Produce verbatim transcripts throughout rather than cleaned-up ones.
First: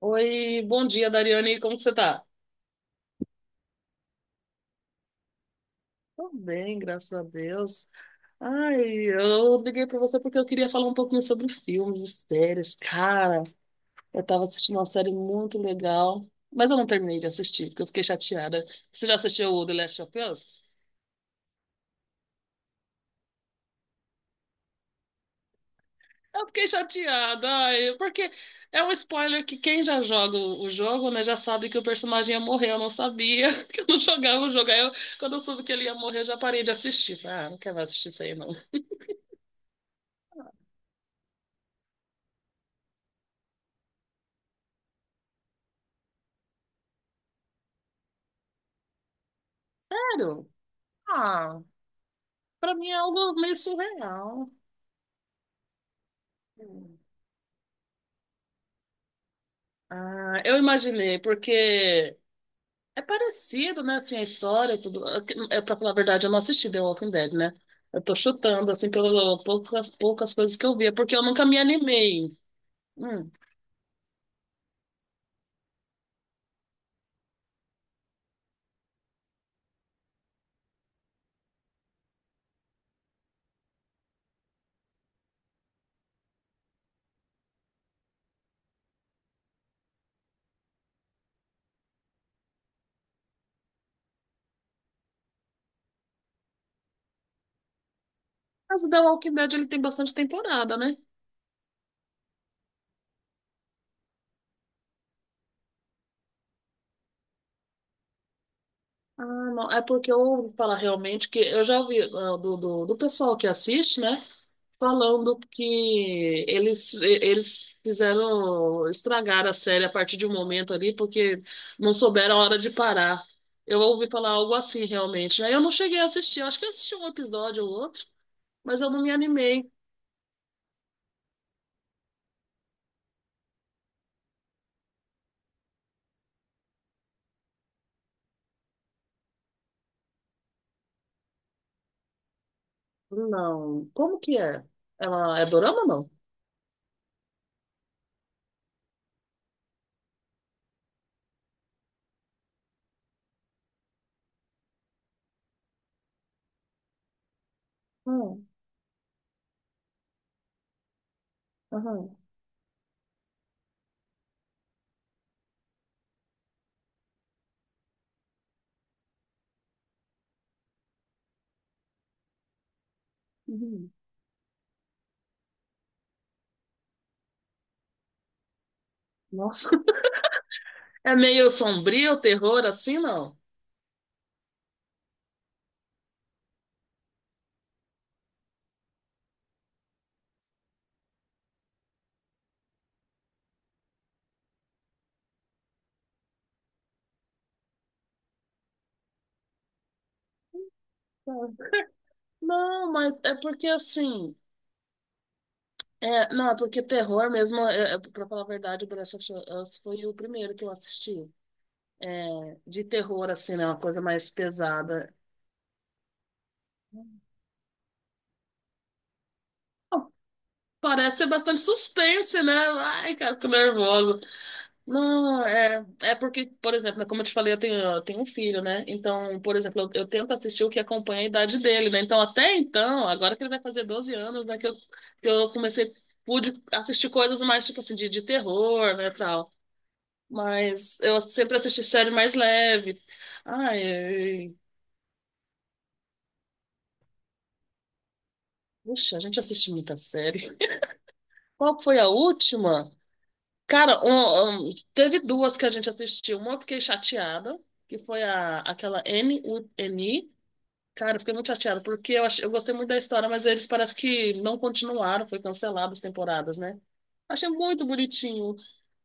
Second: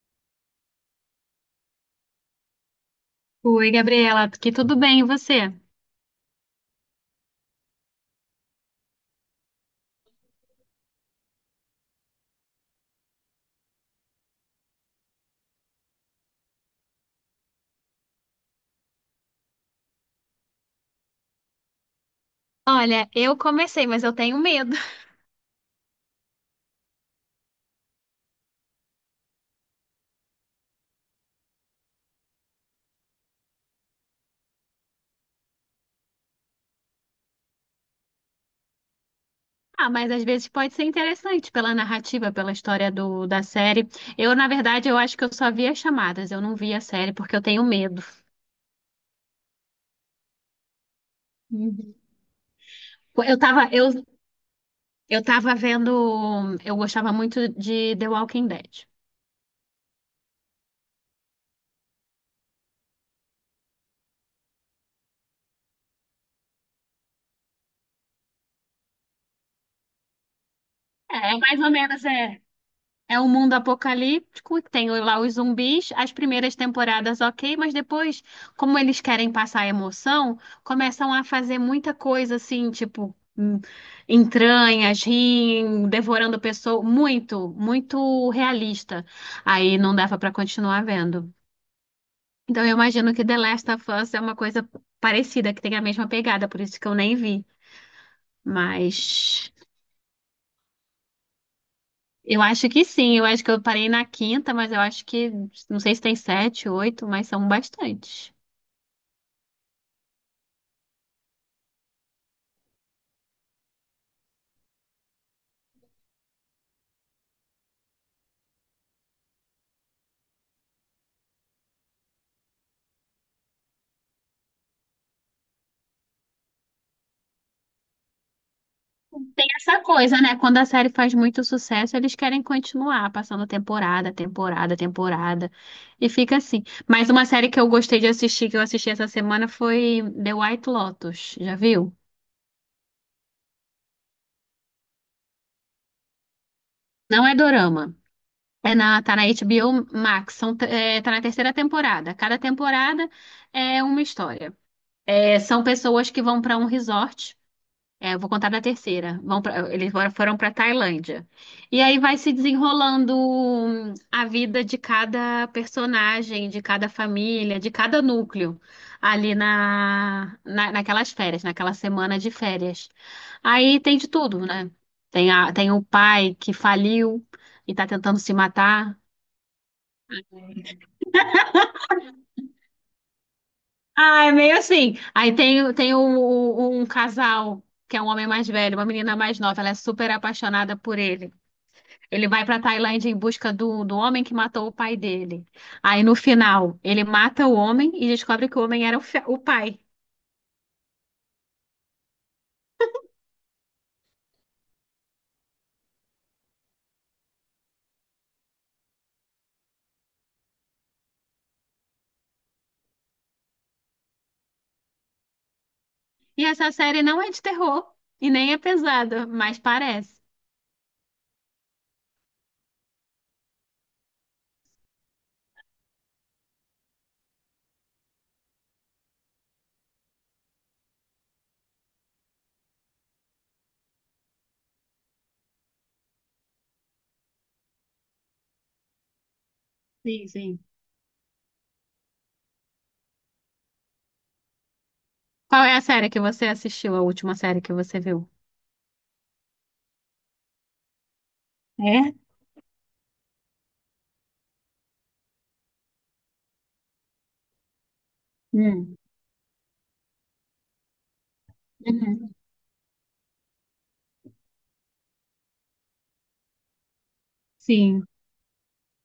Oi, bom dia, Dariane. Como que você tá? Oi, Gabriela, que tudo bem, e você? Tô bem, graças a Deus. Ai, eu liguei pra você porque eu queria falar um pouquinho sobre filmes e séries. Cara, eu tava assistindo uma série muito legal, mas eu não terminei de assistir, porque eu fiquei chateada. Você já assistiu o The Last of Us? Olha, eu comecei, mas eu tenho medo. Eu fiquei chateada, ai, porque é um spoiler que quem já joga o o jogo, né, já sabe que o personagem ia morrer. Eu não sabia que eu não jogava o jogo. Aí eu, quando eu soube que ele ia morrer, eu já parei de assistir. Falei, ah, não quero mais assistir isso aí, não. Ah, mas às vezes pode ser interessante pela narrativa, pela história do, da série. Eu, na verdade, eu acho que eu só vi as chamadas, eu não vi a série porque eu tenho medo. Sério? Ah, Uhum. pra mim é algo Eu meio tava, eu, surreal. eu tava vendo, eu Hum. gostava muito de The Walking Dead. Ah, eu imaginei, porque é parecido, né, assim, a história, tudo. É, pra falar a verdade, eu não assisti The Walking Dead, né? Eu tô chutando, assim, pelas poucas, poucas coisas que eu via, porque eu É, nunca me mais ou menos, animei. é. É um Hum. mundo apocalíptico, tem lá os zumbis, as primeiras temporadas ok, mas depois, como eles querem passar emoção, começam a fazer muita coisa assim, tipo hum, entranhas, riem, devorando pessoas, muito, muito realista. Aí não dava pra continuar vendo. Então eu imagino que The Last of Us é uma coisa parecida, que tem a mesma pegada, por isso que eu nem vi. Mas o The Walking Mas Dead, ele tem bastante temporada, né? eu acho que sim, eu acho que eu parei na quinta, mas eu acho que, não sei se tem sete, oito, mas são bastantes. Ah, não, é porque eu ouvi falar realmente que eu já ouvi ah, do, do, do pessoal que assiste, né? Falando que eles, eles fizeram estragar a série a partir de um momento ali, porque não souberam a hora de parar. Eu ouvi falar algo assim, realmente. Aí eu não cheguei a assistir, eu acho que eu assisti um episódio ou outro, mas eu não me Tem animei. essa coisa, né? Quando a série faz muito sucesso, eles querem continuar passando temporada, temporada, temporada. E fica assim. Mas uma série que eu gostei de assistir, que eu assisti essa semana, foi The White Lotus. Já viu? Não. Como que é? Ela é dorama ou não? Não é dorama. É na, tá na H B O Max. São, te- é, tá na terceira temporada. Cada temporada é uma história. É, são pessoas que vão para um resort. É, eu vou Hum, contar da terceira. Vão pra- eles foram foram para Tailândia. E aí aham, vai se desenrolando hum, a vida de cada personagem, de cada família, de cada núcleo ali na, na- naquelas férias, naquela semana de férias. Aí uhum. tem de tudo, né? Tem, a, tem o pai que faliu e tá tentando se matar. Nossa. É meio sombrio, terror, assim, não? Ah, é meio assim. Aí tem, tem o- o- um casal, que é um homem mais velho, uma menina mais nova, ela é super apaixonada por ele. Ele vai para Tailândia em busca do, do homem que matou o pai dele. Aí no final, ele mata o homem e descobre que o homem era o, fi- o pai. Tá. Não, mas é porque assim. É, não, é porque terror mesmo, é, é, pra falar a verdade, o The Last of Us foi o primeiro que eu assisti. É, de terror, assim, né? Uma coisa mais pesada. E essa série não é de terror e nem é pesada, mas parece. Parece ser bastante suspense, né? Ai, cara, fico nervosa. Não, é, é porque, por exemplo, né, como eu te falei, eu tenho, eu tenho um filho, né? Então, por exemplo, eu, eu tento assistir o que acompanha a idade dele, né? Então, até então, agora que ele vai fazer doze anos, né? Que eu, que eu comecei, pude assistir coisas mais, tipo assim, de, de terror, né? Tal. Sim, sim. Mas eu sempre assisti série mais leve. Ai, ai. Qual é a série que você assistiu, a última série que você viu? Puxa, a gente assiste muita série. Qual foi a É? última? Cara, um- um, teve duas que a gente assistiu. Uma eu fiquei chateada, que foi a, Hum. aquela N, U, N, I. Cara, eu fiquei muito chateada, porque eu, Uhum. achei, eu gostei muito da história, mas eles parece que não continuaram, foi cancelado as temporadas, né? Achei muito Sim. bonitinho.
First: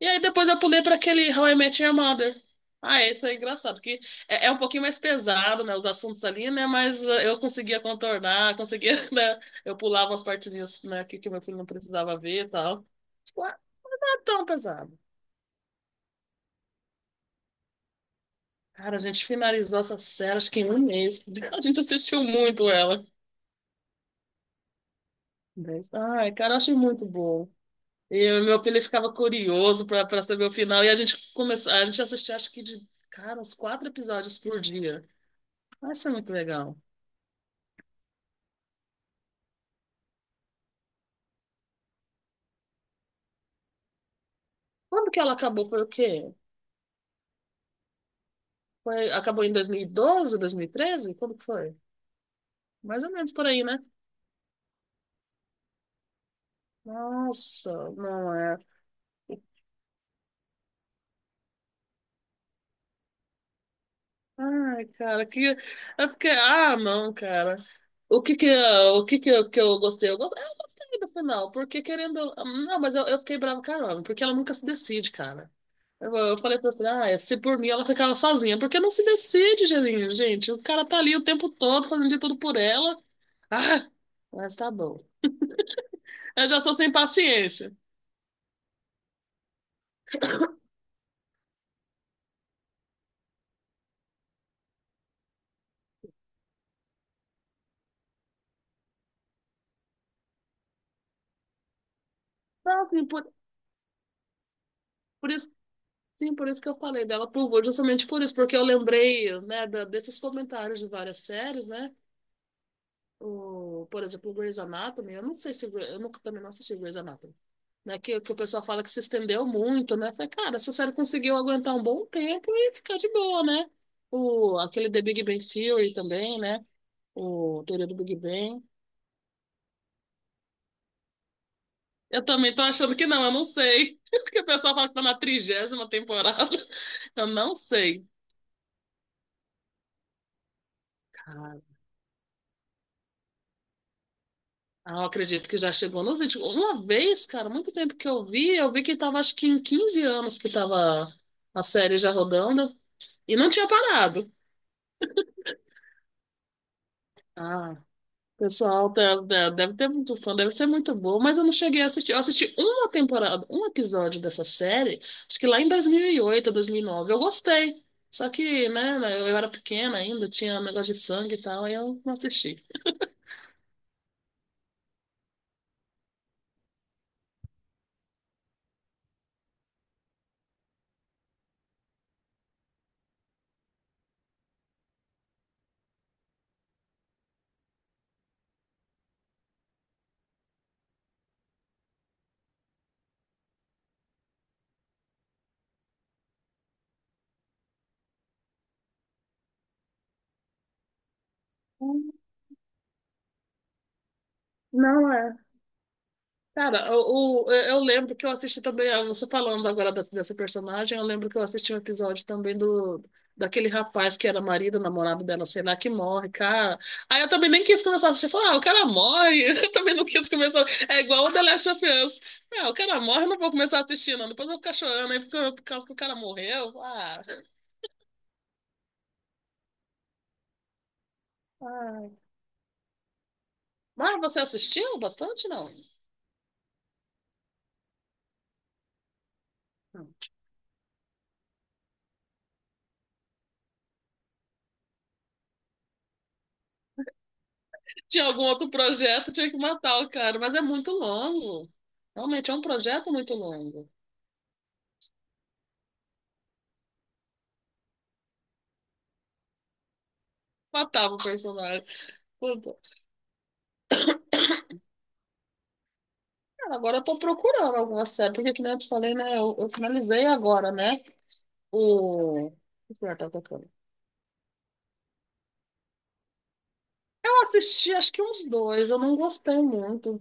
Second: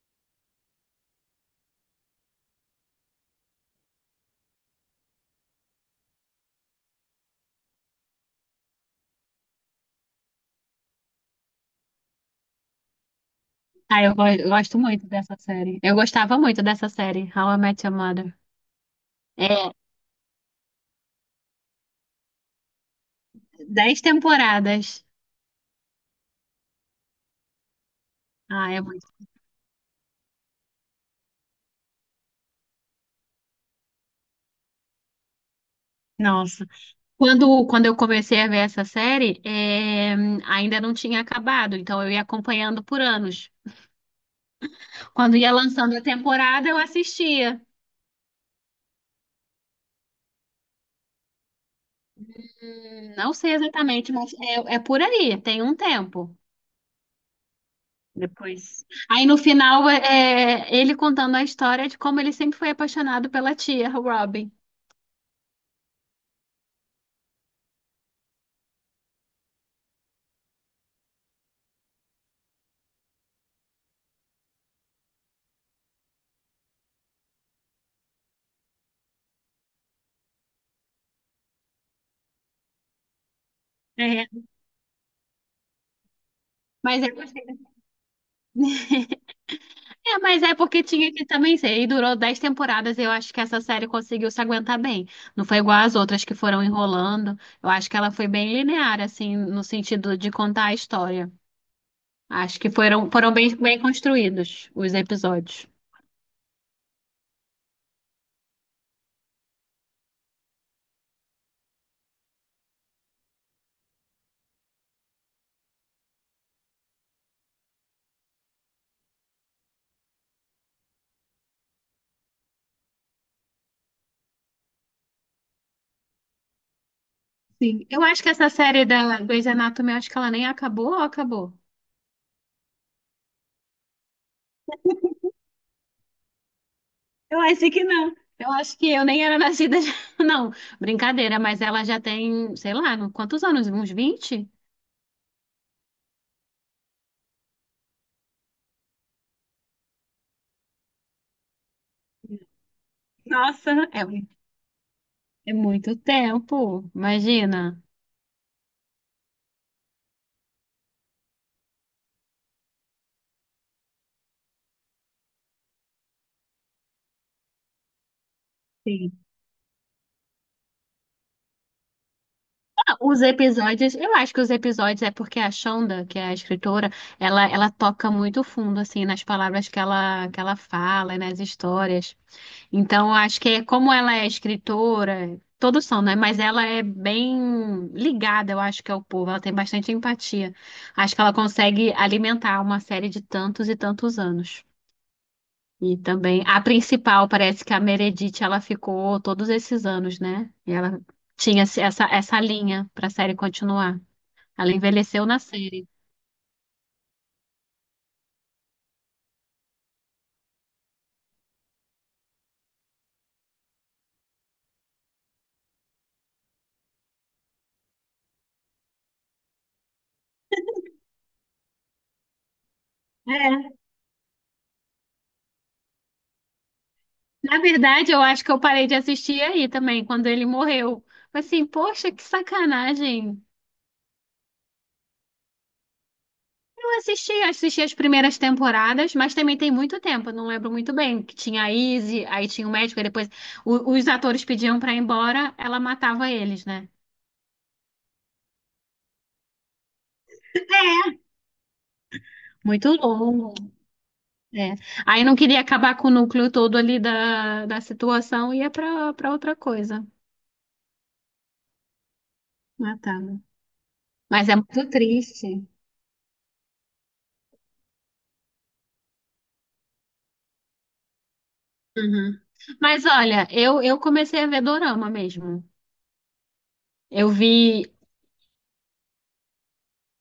E aí depois eu pulei pra aquele How I Met Your Mother. Ah, esse é engraçado, porque é, é um pouquinho mais pesado, né, os assuntos ali, né, mas eh, eu conseguia contornar, conseguia, né, eu pulava as partezinhas, né, que, que meu filho não precisava ver e tal. Tipo, ah, Ah, não eu, é go- tão eu gosto pesado. muito dessa série. Eu gostava muito dessa série, How I Met Your Mother. Cara, a gente É, finalizou essa série, acho que em um mês. A gente assistiu muito ela. dez temporadas. Dez- Ai, cara, eu achei muito bom. E o meu Ah, filho é muito. ficava curioso pra, pra saber o final, e a gente começou, a gente assistia, acho que de, cara, uns quatro episódios por dia. Mas foi muito Nossa. legal. Quando, quando eu comecei a ver essa série, eh, ainda não tinha acabado, então eu ia acompanhando por anos. Quando que ela Quando ia acabou? Foi o lançando a quê? temporada, eu assistia. Foi, acabou em dois dois mil mil e doze, dois mil e treze? Quando que foi? Mais ou Hum, menos Não por sei aí, né? exatamente, mas é, é por aí, tem um tempo Nossa, não é. depois. Aí no final, é, é, ele contando a história de como ele sempre foi apaixonado pela tia, Robin. Ai, cara, que. Eu fiquei. Ah, não, cara. O que que, eu- o que que eu, que eu gostei? Eu gos- eu gostei do final, porque querendo. Não, mas eu, eu fiquei bravo, caramba, porque ela nunca se decide, cara. Eu, eu falei pra ela, ah, se por mim ela ficava sozinha, porque não se decide, gente. Gente. O cara tá ali o tempo todo fazendo de tudo por ela. Ah, É. mas tá bom. Eu já sou sem Mas é, paciência. É, mas é porque tinha que também ser. E durou dez temporadas. E Eu acho que essa série conseguiu se aguentar bem. Não foi igual às outras que foram enrolando. Eu acho que ela foi bem linear, assim, no sentido de contar a história. Acho que Não, assim, foram, por, foram bem, bem construídos os por isso, episódios. sim, por isso que eu falei dela por Vô, justamente por isso, porque eu lembrei, né, da- desses comentários de várias séries, né? O, por exemplo, o Grey's Anatomy, eu não sei se Grey- eu nunca também não assisti Grey's Anatomy, né? Que, que o pessoal fala que se estendeu muito, né? Eu falei, cara, essa série conseguiu aguentar um bom tempo e ficar de boa, né? O, aquele The Big Bang Theory também, né? O Teoria Sim. do Eu Big acho que essa Bang. série da Grey's Anatomy, eu acho que ela nem acabou ou acabou? Eu também tô achando que não, eu não sei. Porque o pessoal fala que tá na trigésima temporada. Eu Eu não acho que sei. não. Eu acho que eu nem era nascida. Já- Não, brincadeira, Cara, mas ela já tem, sei lá, quantos anos? Uns vinte? ah, eu acredito que já chegou nos vinte. Uma vez, cara, muito tempo que eu vi, eu vi que tava acho que em quinze anos que tava a série já rodando e não tinha Nossa, é, parado. é muito tempo, Ah, imagina. pessoal, tá- tá- deve ter muito fã, deve ser muito boa, mas eu não cheguei a assistir. Eu assisti uma temporada, um episódio dessa série, acho que lá em dois mil e oito, dois mil e nove. Eu gostei. Só que, né, Sim. eu eu era pequena ainda, tinha negócio de sangue e tal, aí eu não assisti. Ah, os episódios, eu acho que os episódios é porque a Shonda, que é a escritora, ela, ela toca muito fundo, assim, nas palavras que ela, que ela fala, e nas histórias. Então, eu acho que é como ela é escritora, todos são, né? Mas ela é bem ligada, eu acho que ao povo, ela tem bastante empatia. Acho que ela consegue alimentar uma série de tantos e tantos anos. E também a principal, parece que a Meredith, ela ficou todos esses anos, né? E ela tinha esse- essa, essa linha para a série continuar. Ela Não envelheceu é. na série. Cara, o, o- eu lembro que eu assisti também, ah, você falando agora dessa, dessa personagem, eu lembro que eu assisti um episódio também do daquele rapaz que era marido, namorado dela, sei lá, que morre, cara. Aí eu também nem quis começar a assistir, falar, ah, o cara morre, eu também não quis começar, é igual o The Last of Us. Ah, o cara morre, eu não vou começar É, a assistir, não, depois eu vou ficar chorando aí por, por causa que o cara morreu, ah. na verdade, eu acho que eu parei de assistir aí também, quando ele morreu. Mas assim, Ai. poxa, que sacanagem. Mas você assistiu bastante, não? Eu assisti, assisti as primeiras temporadas, mas também tem muito tempo, eu não lembro muito bem. Que tinha a Izzy, aí tinha o médico, e depois o- os atores pediam pra ir embora, ela matava eles, né? Tinha algum outro projeto, tinha que matar o cara, mas é muito longo. Realmente é um Muito projeto muito longo. longo. É. Aí não queria acabar com o núcleo todo ali da, da situação, ia para para outra coisa. Matava o personagem. Puta. Ah, tá. Mas é muito triste. Cara, agora eu tô procurando alguma série, porque que nem eu te falei, né? Eu, eu finalizei agora, né? Uhum. O. O que Mas eu tava olha, tocando? eu, eu comecei a ver dorama mesmo. Eu Eu vi. assisti acho que uns dois, eu não gostei muito.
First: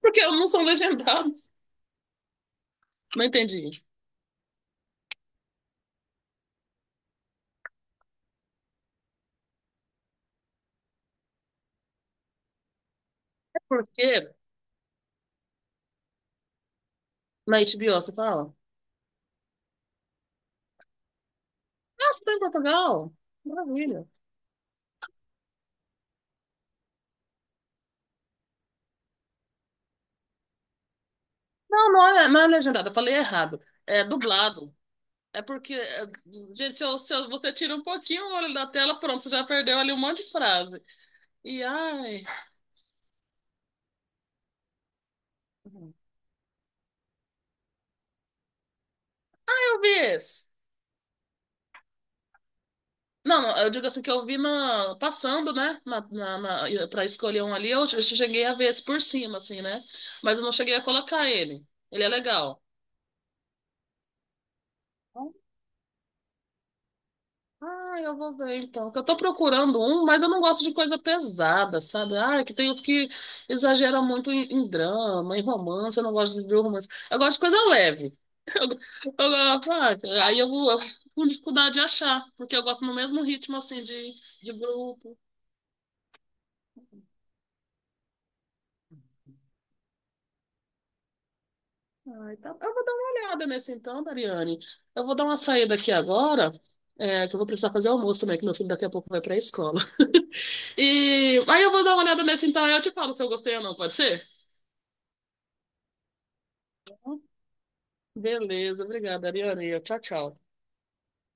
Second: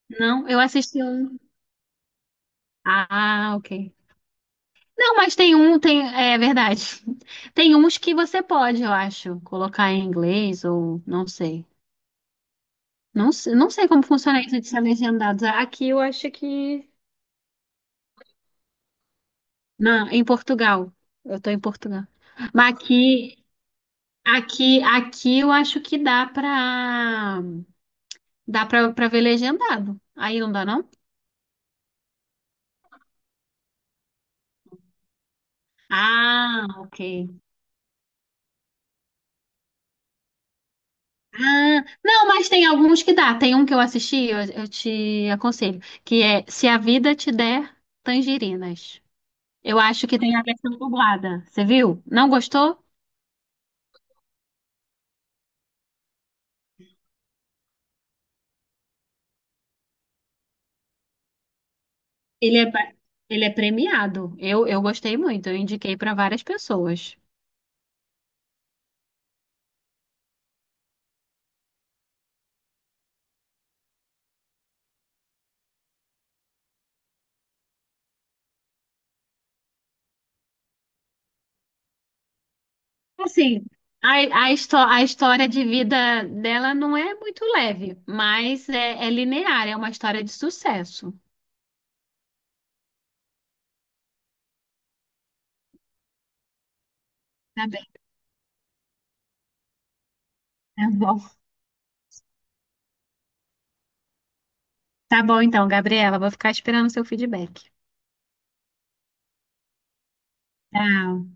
Porque não Não, eu são assisti um. legendados. Não Ah, ok. entendi. Não, mas tem um, tem. É verdade. Tem uns que você pode, eu acho, colocar em inglês ou não sei. Não, se- É não sei como porque funciona isso de ser legendados. Aqui eu acho que na H B O você fala, não, em Portugal. Eu tô em Portugal. nossa, tá em Mas Portugal? aqui, Maravilha. aqui, aqui eu acho que dá pra, dá pra, pra ver legendado. Aí não dá, não? Não, não é, não é legendado, eu falei errado. É dublado. É porque, é, Ah, gente, se, eu- ok. se eu- você tira um pouquinho o olho da tela, pronto, você já perdeu ali um monte de frase. E Ah, ai, não, mas tem alguns que dá. Tem um que eu assisti, eu, eu te aconselho, que é Se a Vida Te Der Tangerinas. Eu eu vi acho que tem a esse. versão dublada. Você viu? Não gostou? Não, não, eu digo assim que eu vi na, passando, né? Na, na, na- pra escolher um ali, eu che- cheguei a ver esse por cima, assim, né? Mas eu não cheguei a colocar ele. Ele é Ele legal. é, pa- ele é premiado. Eu, eu gostei muito. Eu indiquei para várias pessoas. Ah, eu vou ver então. Porque eu tô procurando um, mas eu não gosto de coisa pesada, sabe? Ah, é que tem os que exageram muito em, em drama, em romance. Eu não gosto de ver romance. Eu gosto de coisa leve. Eu, eu, ah, aí eu vou, eu fico com dificuldade de achar, porque eu gosto no mesmo ritmo Assim, assim de, a, de a, histó a grupo. história de vida dela não é muito leve, mas é, é linear, é uma história de sucesso. Ah, então, eu vou dar uma olhada nesse então, Dariane. Eu vou dar uma saída aqui agora, é, que eu vou Tá precisar bem, fazer almoço também, que meu filho daqui a pouco vai para a escola. tá bom. E aí eu vou dar uma olhada nesse então, aí eu te falo se eu gostei ou não, pode ser? Tá bom então, Gabriela, vou ficar esperando o seu feedback. Beleza, obrigada, Ariane. Tchau, tchau. Tchau.